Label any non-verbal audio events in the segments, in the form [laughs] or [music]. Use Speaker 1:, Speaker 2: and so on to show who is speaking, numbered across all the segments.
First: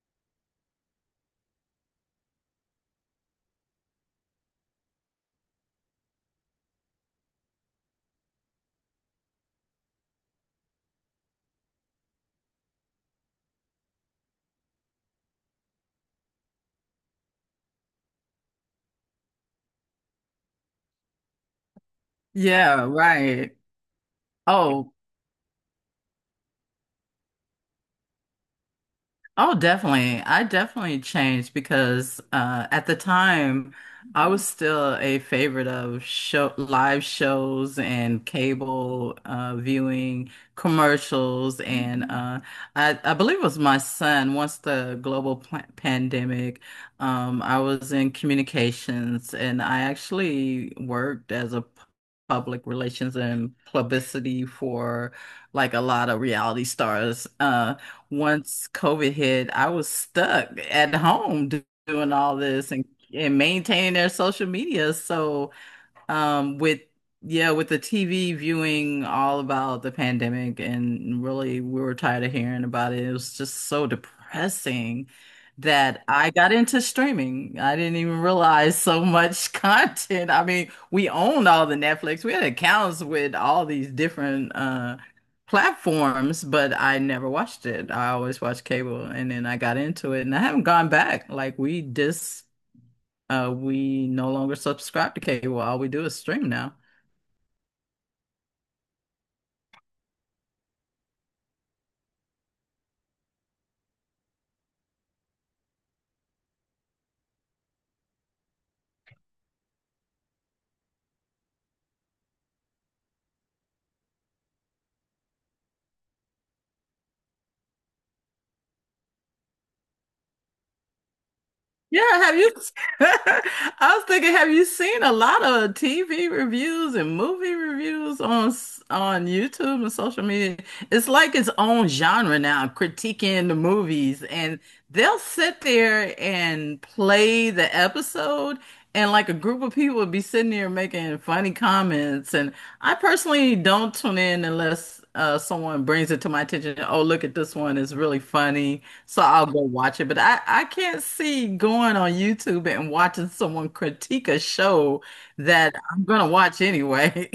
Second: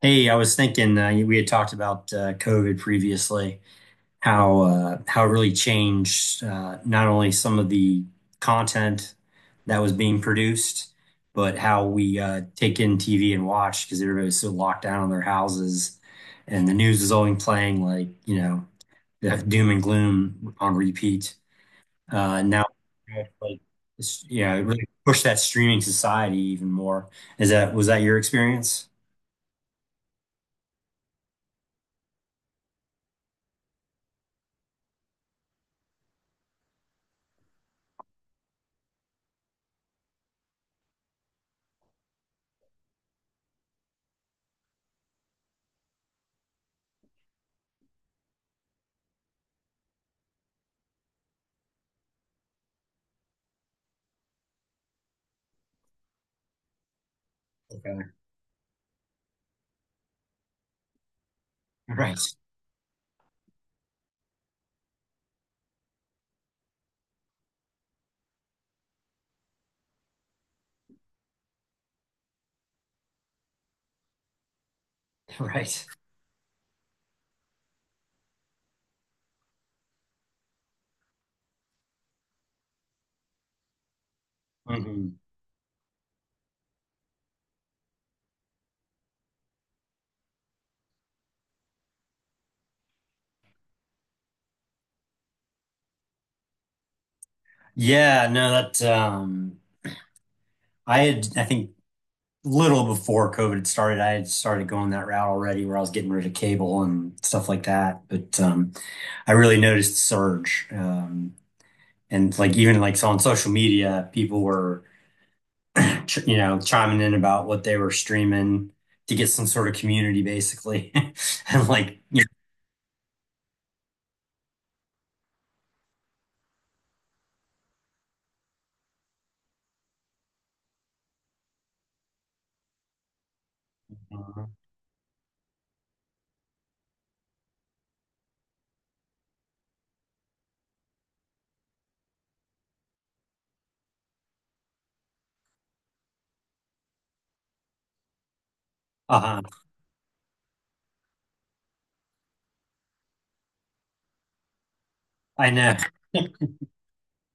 Speaker 1: Hey, I was thinking we had talked about COVID previously, how how it really changed not only some of the content that was being produced, but how we take in TV and watch because everybody's so locked down in their houses, and the news is only playing like the doom and gloom on repeat. And now,
Speaker 2: Yeah, right. Yeah.
Speaker 1: like yeah, it really
Speaker 2: Oh,
Speaker 1: pushed that streaming society even more. Is that Was that your experience?
Speaker 2: Oh, definitely. I definitely changed because at the time I was still a favorite of show live shows and cable viewing commercials and I believe it was my son once the global pandemic I was in communications and I actually worked as a public relations and publicity for like a lot of reality stars.
Speaker 1: Okay.
Speaker 2: Once COVID hit, I was stuck at home doing
Speaker 1: Right,
Speaker 2: all this and maintaining their social media. So um, with yeah, with the TV viewing all about the pandemic, and really we were tired of hearing about it. It was just so depressing
Speaker 1: [laughs] right.
Speaker 2: that I got into streaming. I didn't even realize so much [laughs] content. I mean, we owned all the Netflix. We had accounts with all these different
Speaker 1: Hmm.
Speaker 2: platforms, but I never watched it. I always watched cable, and then I got into it, and I haven't gone back. Like we just we no longer subscribe to cable. All we do is stream now.
Speaker 1: Yeah, no, that um, I had I think little before COVID had started, I had started going that route already where I was getting rid of cable and stuff like that. But um, I really noticed the surge. Um, and like even like so on social media, people were chiming in about what they were streaming to get some sort of community basically. [laughs] And like
Speaker 2: Yeah, have you? [laughs] I was thinking, have you seen a lot of TV reviews and movie reviews on on YouTube and social media? It's like its own genre now, critiquing the movies,
Speaker 1: know,
Speaker 2: and they'll sit there and play the episode, and like a group of people would be sitting there making funny comments. And I personally don't tune in unless someone brings it to my attention. Oh, look at this one; it's really funny, so
Speaker 1: uh,
Speaker 2: I'll go watch it, but I can't see going on YouTube and watching someone critique a show
Speaker 1: I
Speaker 2: that
Speaker 1: know.
Speaker 2: I'm gonna watch anyway.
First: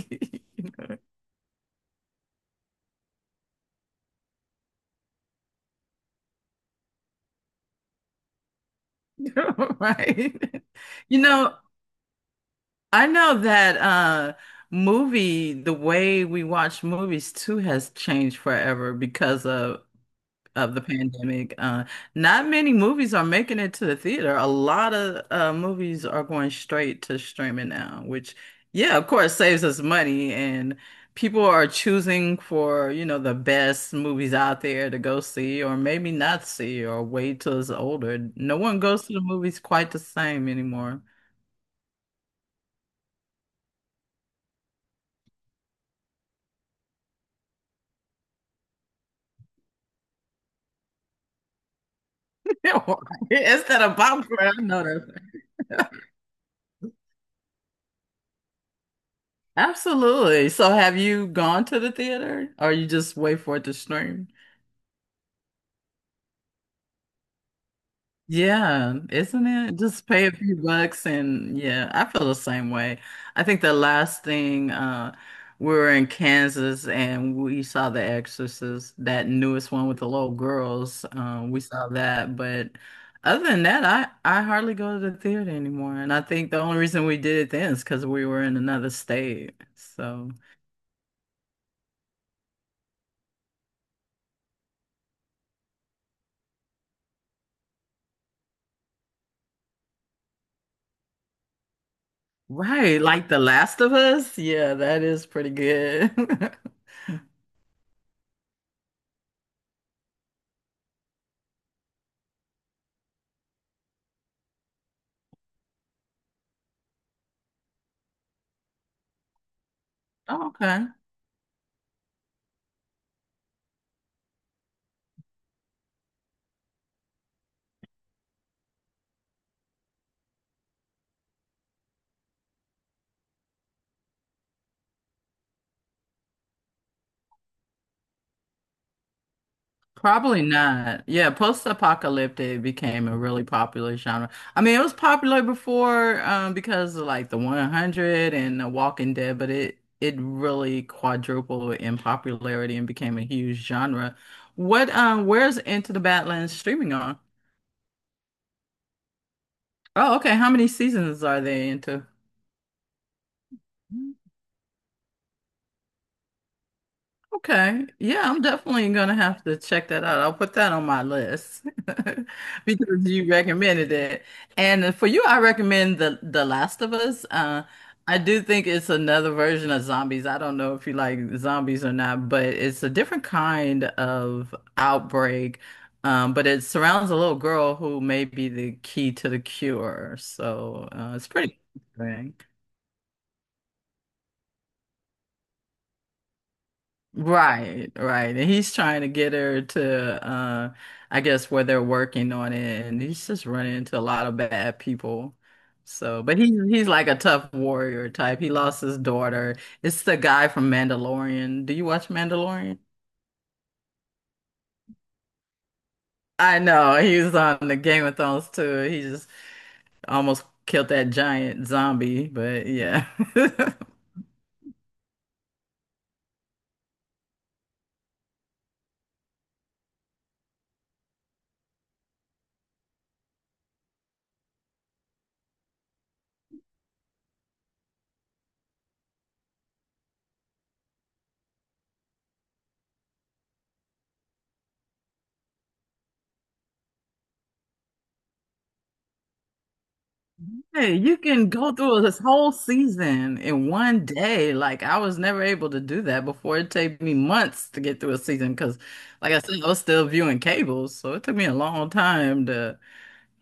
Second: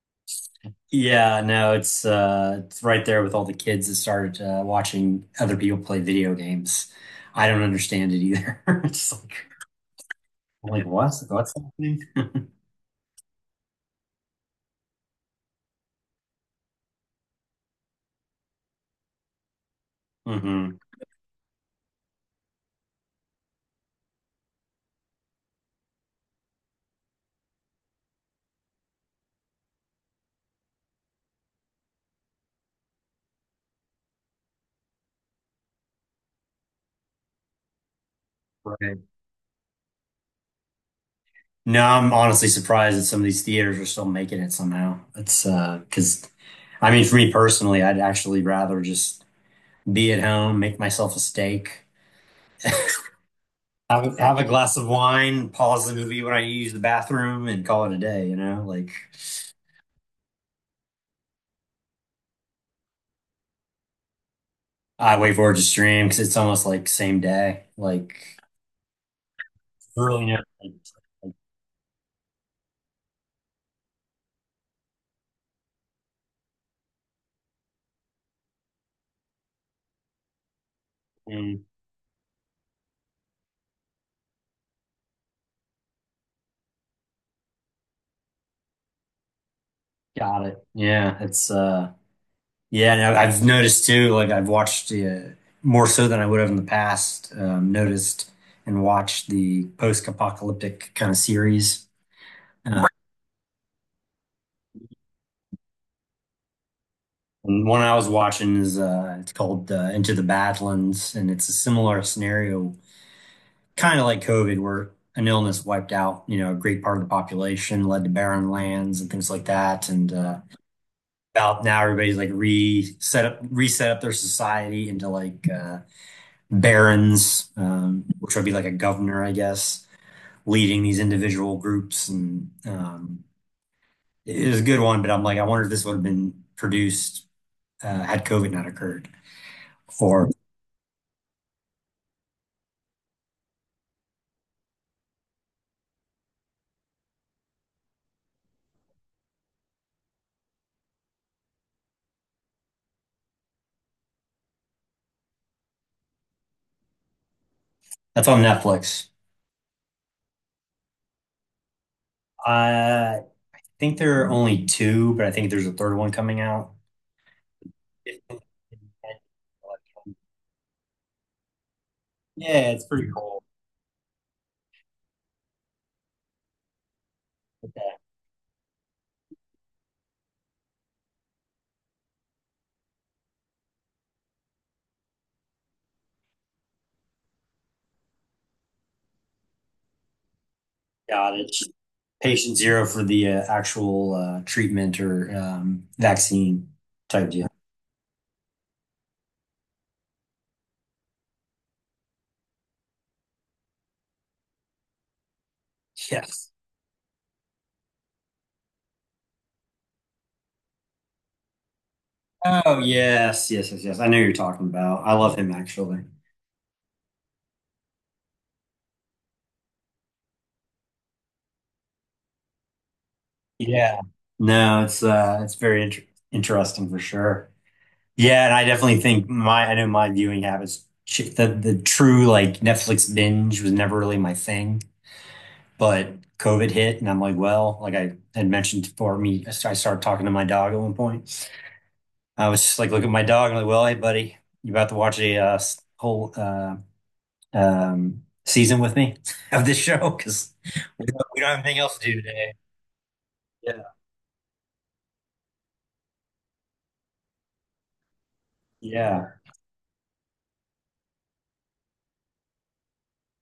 Speaker 2: [laughs]
Speaker 1: Yeah, no, it's right there with all the kids that started watching other people play video games. I don't understand it either. [laughs] It's like
Speaker 2: Right.
Speaker 1: I'm like what?
Speaker 2: You
Speaker 1: What's
Speaker 2: know,
Speaker 1: happening? [laughs]
Speaker 2: I know that movie, the way we watch movies too has changed forever because of
Speaker 1: Hmm.
Speaker 2: the pandemic. Not many movies are making it to the theater. A lot of movies are going straight to streaming now, which, yeah, of course, saves us money. And people are choosing for, you know, the best movies out there to go see, or maybe not see, or wait till it's older. No one
Speaker 1: Right.
Speaker 2: goes to the movies quite the same anymore.
Speaker 1: No, I'm honestly surprised that some of these theaters are still making it somehow. It's because I mean for me personally, I'd actually rather just be at home, make myself a steak,
Speaker 2: [laughs] Instead of
Speaker 1: have have a
Speaker 2: popcorn, I
Speaker 1: glass
Speaker 2: know
Speaker 1: of
Speaker 2: that.
Speaker 1: wine, pause the movie when I use the bathroom and call it a day, you know? Like
Speaker 2: Absolutely. So, have you gone to the theater, or you just wait for it to stream?
Speaker 1: I wait for it to stream because it's almost like same day, like
Speaker 2: Yeah, isn't it? Just
Speaker 1: early
Speaker 2: pay a
Speaker 1: next.
Speaker 2: few
Speaker 1: Week.
Speaker 2: bucks
Speaker 1: Like,
Speaker 2: and yeah, I feel the same way. I think the last thing we were in Kansas and we saw The Exorcist, that newest one with the little girls. We
Speaker 1: mm,
Speaker 2: saw that, but other than that, I hardly go to the theater anymore. And I think the only reason we did it then is because we were in another state. So,
Speaker 1: got it. Yeah, it's yeah. And I've noticed too. Like I've watched more so than I would have in the past. Noticed and watched the post-apocalyptic kind of series. Uh,
Speaker 2: right, like The Last of Us, yeah, that is pretty good. [laughs]
Speaker 1: and one I was watching is it's called Into the Badlands, and it's a similar scenario kind of like COVID, where an illness wiped out, you know, a great part of the population, led to barren lands and things like that. And
Speaker 2: Okay.
Speaker 1: about now, everybody's like reset up their society into like barons, which would be like a governor, I guess, leading these individual groups. And it was a good one, but I'm like, I wonder if this would have been produced had COVID not occurred. Or
Speaker 2: Probably not. Yeah, post-apocalyptic became a really popular genre. I mean, it was popular before because of like the 100 and The Walking Dead, but it really quadrupled in popularity and became a huge genre. What where's Into the Badlands streaming on?
Speaker 1: that's on Netflix.
Speaker 2: Oh, okay. How many seasons are they into?
Speaker 1: I think there are only two, but I think there's a third one coming out.
Speaker 2: Okay. Yeah, I'm definitely gonna have to check that out. I'll put that on my list [laughs]
Speaker 1: Yeah, it's
Speaker 2: because
Speaker 1: pretty
Speaker 2: you
Speaker 1: cool.
Speaker 2: recommended it. And for you, I recommend the Last of Us.
Speaker 1: Okay,
Speaker 2: I do think it's another version of zombies. I don't know if you like zombies or not, but it's a different kind of outbreak. But it surrounds a little girl who may be the key to the cure. So it's
Speaker 1: got it.
Speaker 2: pretty interesting.
Speaker 1: Patient zero for the actual treatment or vaccine type deal.
Speaker 2: Right, right. And he's trying to get her to I guess where they're working on it and he's just running into a lot of bad people. So, but he's
Speaker 1: Yes.
Speaker 2: he's like a tough warrior type. He lost his daughter. It's the guy from Mandalorian. Do you watch
Speaker 1: Oh,
Speaker 2: Mandalorian?
Speaker 1: yes, yes, yes, yes. I know who you're talking about. I love him actually.
Speaker 2: I know. He was on the Game of Thrones too. He just almost killed that giant zombie, but yeah. [laughs]
Speaker 1: Yeah. No, it's very interesting for sure. Yeah, and I definitely think my I know my viewing habits. The true like Netflix binge was never really my thing. But COVID hit, and I'm like, well, like I had mentioned before, me, I started talking to my dog at one point. I was just like, look at my dog, and I'm like, well, hey, buddy, you about to watch a whole season with me [laughs] of this show because
Speaker 2: Hey, you
Speaker 1: we don't
Speaker 2: can
Speaker 1: have
Speaker 2: go
Speaker 1: anything else
Speaker 2: through
Speaker 1: to
Speaker 2: this
Speaker 1: do
Speaker 2: whole
Speaker 1: today.
Speaker 2: season in
Speaker 1: Yeah,
Speaker 2: one day. Like I was never able to do that before. It took me months to get through a season because,
Speaker 1: yeah,
Speaker 2: like I said, I was still viewing cables, so it took me a long time to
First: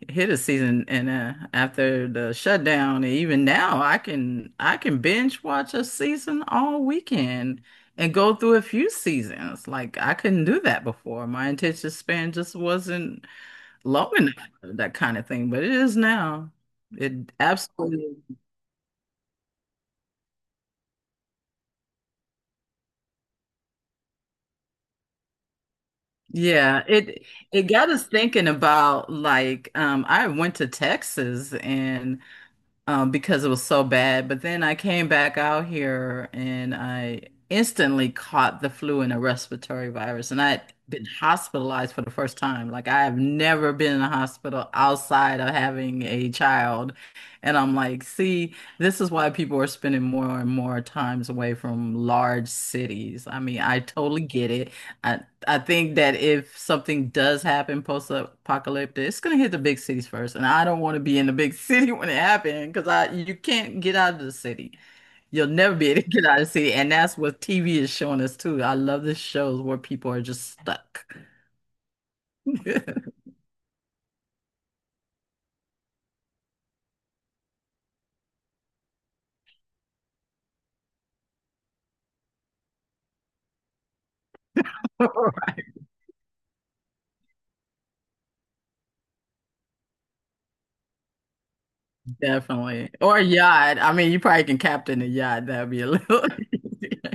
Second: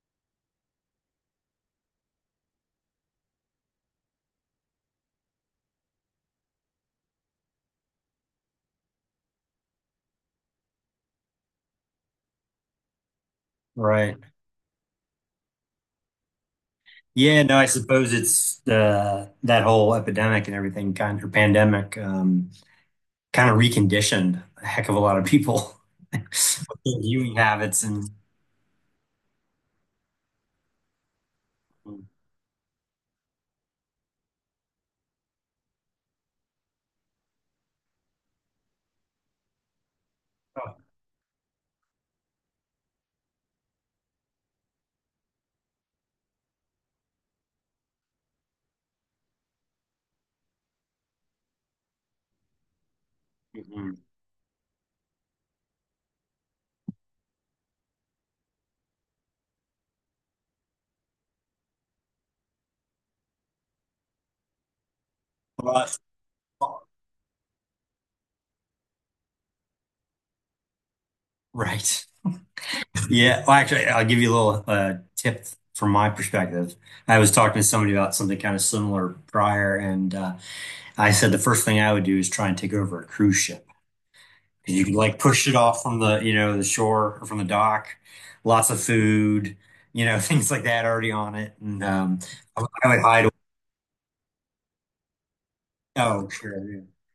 Speaker 2: hit a season. And after the shutdown, and even now, I can binge watch a season all weekend and go through a few seasons. Like I couldn't do that before. My attention span just wasn't low
Speaker 1: right.
Speaker 2: enough for that kind of thing, but it is now. It
Speaker 1: Yeah, no, I suppose
Speaker 2: absolutely,
Speaker 1: it's that whole epidemic and everything kind of or pandemic kind of reconditioned a heck of a lot of people [laughs] with
Speaker 2: yeah.
Speaker 1: their
Speaker 2: It
Speaker 1: viewing habits
Speaker 2: got us
Speaker 1: and.
Speaker 2: thinking about like I went to Texas
Speaker 1: Oh,
Speaker 2: and because it was so bad. But then I came back out here and I instantly caught the flu and a respiratory virus. And I had been hospitalized for the first time. Like I have never been in a hospital outside of having a child. And I'm like, see, this is why people are spending more and more times away from large cities. I mean, I
Speaker 1: mm-hmm.
Speaker 2: totally get it. I, I think that if something does happen post-apocalyptic, it's gonna hit the big cities first, and I don't want to be in the big city [laughs] when it happens because I you can't get out of the city. You'll never
Speaker 1: Uh,
Speaker 2: be able to get out of the city, and that's what TV is showing us too. I love the shows where people are just stuck.
Speaker 1: right. [laughs]
Speaker 2: [laughs]
Speaker 1: Yeah. Well, actually, I'll give you a little tip from my perspective. I was talking to somebody about something kind of similar prior, and I said the first thing I would do is try and take over a cruise ship. 'Cause you could like push it
Speaker 2: Right.
Speaker 1: off from the, you know, the shore or from the dock, lots of food, you know, [laughs] things like that already on it. And I
Speaker 2: Definitely,
Speaker 1: would
Speaker 2: or a
Speaker 1: hide.
Speaker 2: yacht. I mean, you probably can captain a yacht. That'd be a little
Speaker 1: Oh, sure.
Speaker 2: [laughs]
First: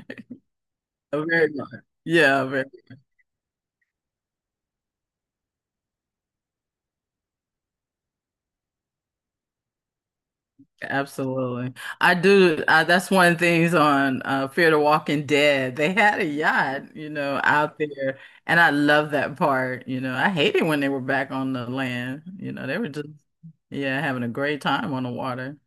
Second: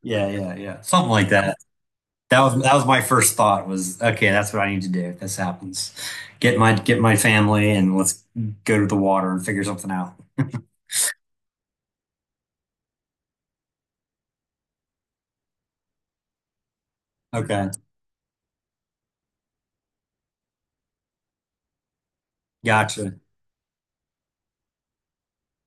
Speaker 1: Yeah. Yeah. Yeah. Yeah. Something
Speaker 2: a
Speaker 1: like
Speaker 2: very
Speaker 1: that.
Speaker 2: large. Yeah, very.
Speaker 1: That was my first thought was okay, that's what I need to do if this happens. Get my family and let's go to the water and figure something out. [laughs]
Speaker 2: Absolutely. I do. That's one of the things on Fear the Walking Dead. They had a yacht, you know,
Speaker 1: Okay.
Speaker 2: out there. And I love that part. You know, I hated when they were back on the land. You know, they were just,
Speaker 1: Gotcha.
Speaker 2: yeah, having a great time on the water.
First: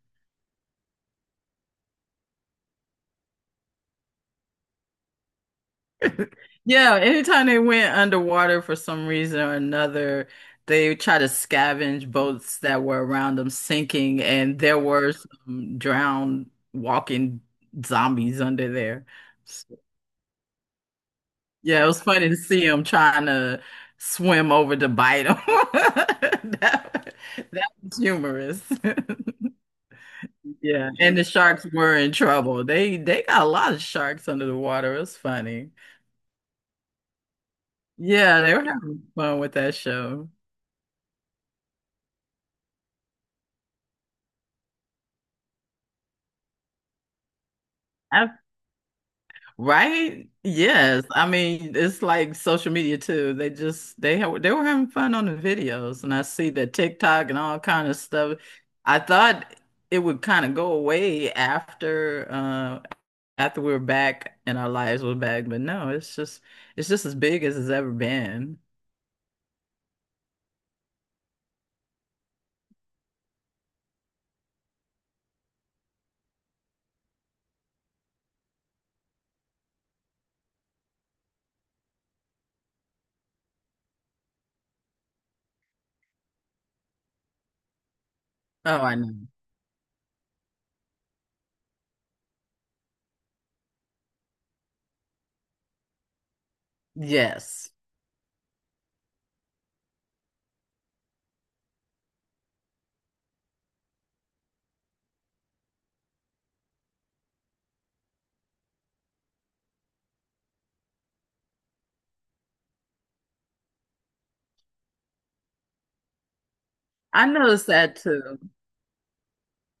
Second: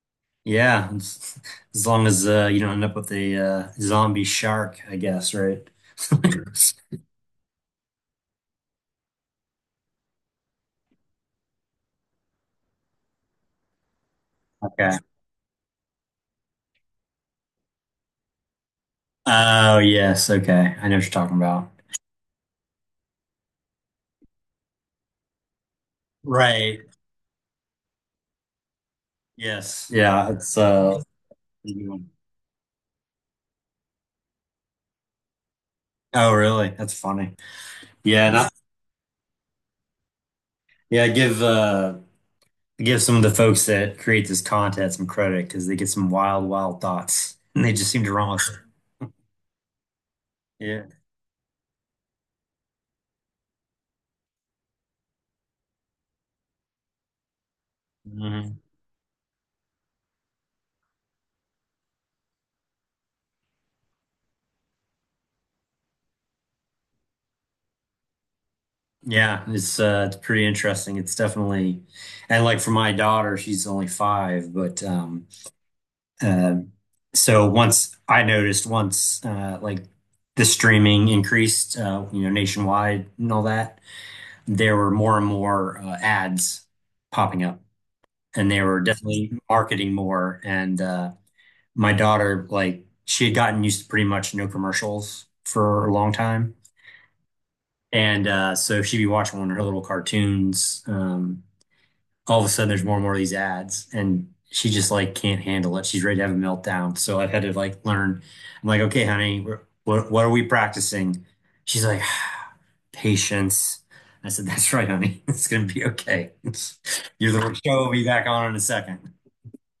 Speaker 1: Yeah. As long as you don't end up with a zombie shark, I guess, right? [laughs] Okay.
Speaker 2: Yeah, anytime they went underwater for some reason or another, they tried to scavenge boats that were around them sinking. And there were some drowned walking zombies under there.
Speaker 1: Oh, yes. Okay. I know what you're talking about.
Speaker 2: Yeah, it was funny to see him trying to swim over to bite him. [laughs]
Speaker 1: Right.
Speaker 2: That, that was humorous. [laughs]
Speaker 1: Yes. Yeah, it's
Speaker 2: Yeah, and the sharks were
Speaker 1: oh,
Speaker 2: in trouble. They got a lot of sharks under the water. It was funny.
Speaker 1: really? That's funny. Yeah,
Speaker 2: Yeah,
Speaker 1: not
Speaker 2: they were having fun with that show.
Speaker 1: yeah, give some of the folks that create this content some credit because they get some wild, wild thoughts and they just seem to run
Speaker 2: I-
Speaker 1: with
Speaker 2: right?
Speaker 1: it. Yeah.
Speaker 2: Yes. I mean, it's like social media too. They were having fun on the videos, and I see the TikTok and all kind of stuff.
Speaker 1: Hmm.
Speaker 2: I thought it would kind of go away after after we were back and our lives were back, but no, it's just as big as it's ever been.
Speaker 1: Yeah, it's pretty interesting. It's definitely and like for my daughter, she's only five, but uh, so once I noticed once like the streaming increased you know nationwide and all that, there were more and more ads popping up and they
Speaker 2: Oh,
Speaker 1: were
Speaker 2: I know.
Speaker 1: definitely marketing more and my daughter, like, she had gotten used to pretty much no commercials for a long time.
Speaker 2: Yes.
Speaker 1: And so she'd be watching one of her little cartoons. All of a sudden, there's more and more of these ads, and she just like can't handle it. She's ready to have a meltdown. So I've had to like learn. I'm like, okay, honey, we're, what are we practicing? She's like, [sighs] patience. I said, that's right, honey. [laughs] It's gonna be okay. [laughs]
Speaker 2: I
Speaker 1: You're the
Speaker 2: noticed
Speaker 1: show will
Speaker 2: that
Speaker 1: be back
Speaker 2: too.
Speaker 1: on in a second.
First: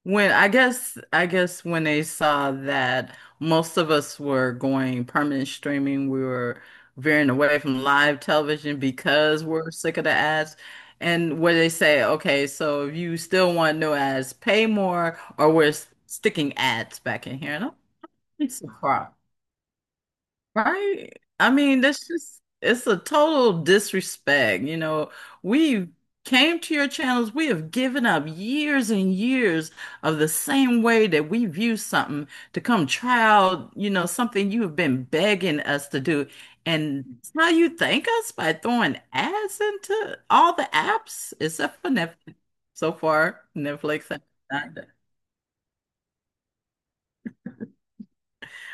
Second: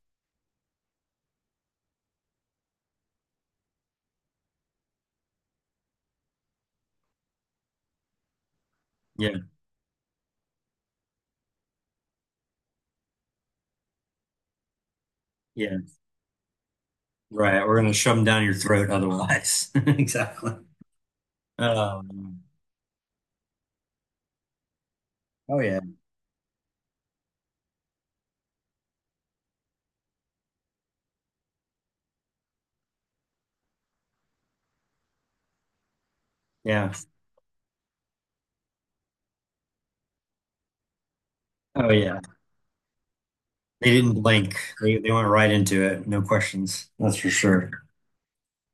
Speaker 2: When, I guess when they saw that most of us were going permanent streaming, we were veering away from live television
Speaker 1: Yeah,
Speaker 2: because we're sick of the ads. And where they say, okay, so if you still want no ads, pay more, or we're
Speaker 1: yeah.
Speaker 2: sticking ads back in here.
Speaker 1: Right,
Speaker 2: And I'm
Speaker 1: we're
Speaker 2: like,
Speaker 1: gonna shove them down your
Speaker 2: it's a
Speaker 1: throat
Speaker 2: crime.
Speaker 1: otherwise. [laughs] Exactly.
Speaker 2: Right? I mean, that's
Speaker 1: Um,
Speaker 2: just, it's a total disrespect. You know,
Speaker 1: oh yeah,
Speaker 2: we came to your channels, we have given up years and years of the same way that we view something to come try out, you know, something you have been begging us to do.
Speaker 1: yeah.
Speaker 2: And now you thank us by throwing ads into all the apps except for
Speaker 1: Oh yeah.
Speaker 2: Netflix. So far,
Speaker 1: They
Speaker 2: Netflix has
Speaker 1: didn't blink.
Speaker 2: not done-
Speaker 1: They went right into it. No questions. That's for sure.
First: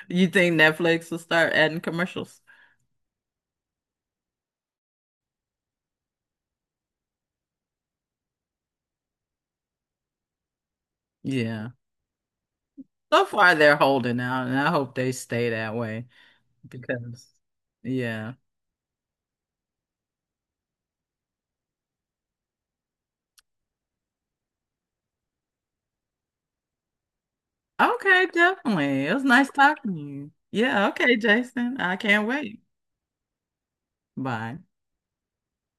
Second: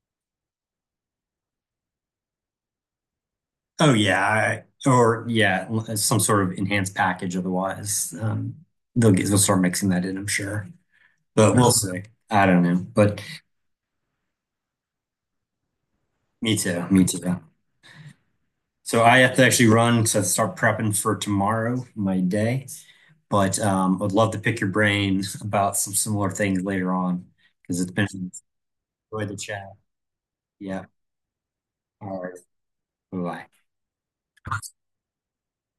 Speaker 2: You think Netflix will start adding commercials?
Speaker 1: Oh yeah, I, or yeah, some sort of enhanced package otherwise. They'll start mixing that in, I'm sure. But
Speaker 2: Yeah.
Speaker 1: we'll see. I don't know. But
Speaker 2: So far, they're holding out, and I hope they stay that way
Speaker 1: me too. Me
Speaker 2: because,
Speaker 1: too.
Speaker 2: yeah.
Speaker 1: So I have to actually run to start prepping for tomorrow, my day. But I'd love to pick your brain about some similar things later on because it's been
Speaker 2: Okay, definitely. It was
Speaker 1: enjoy the
Speaker 2: nice
Speaker 1: chat.
Speaker 2: talking to you.
Speaker 1: Yeah.
Speaker 2: Yeah, okay, Jason. I
Speaker 1: All
Speaker 2: can't
Speaker 1: right.
Speaker 2: wait.
Speaker 1: Bye-bye.
Speaker 2: Bye.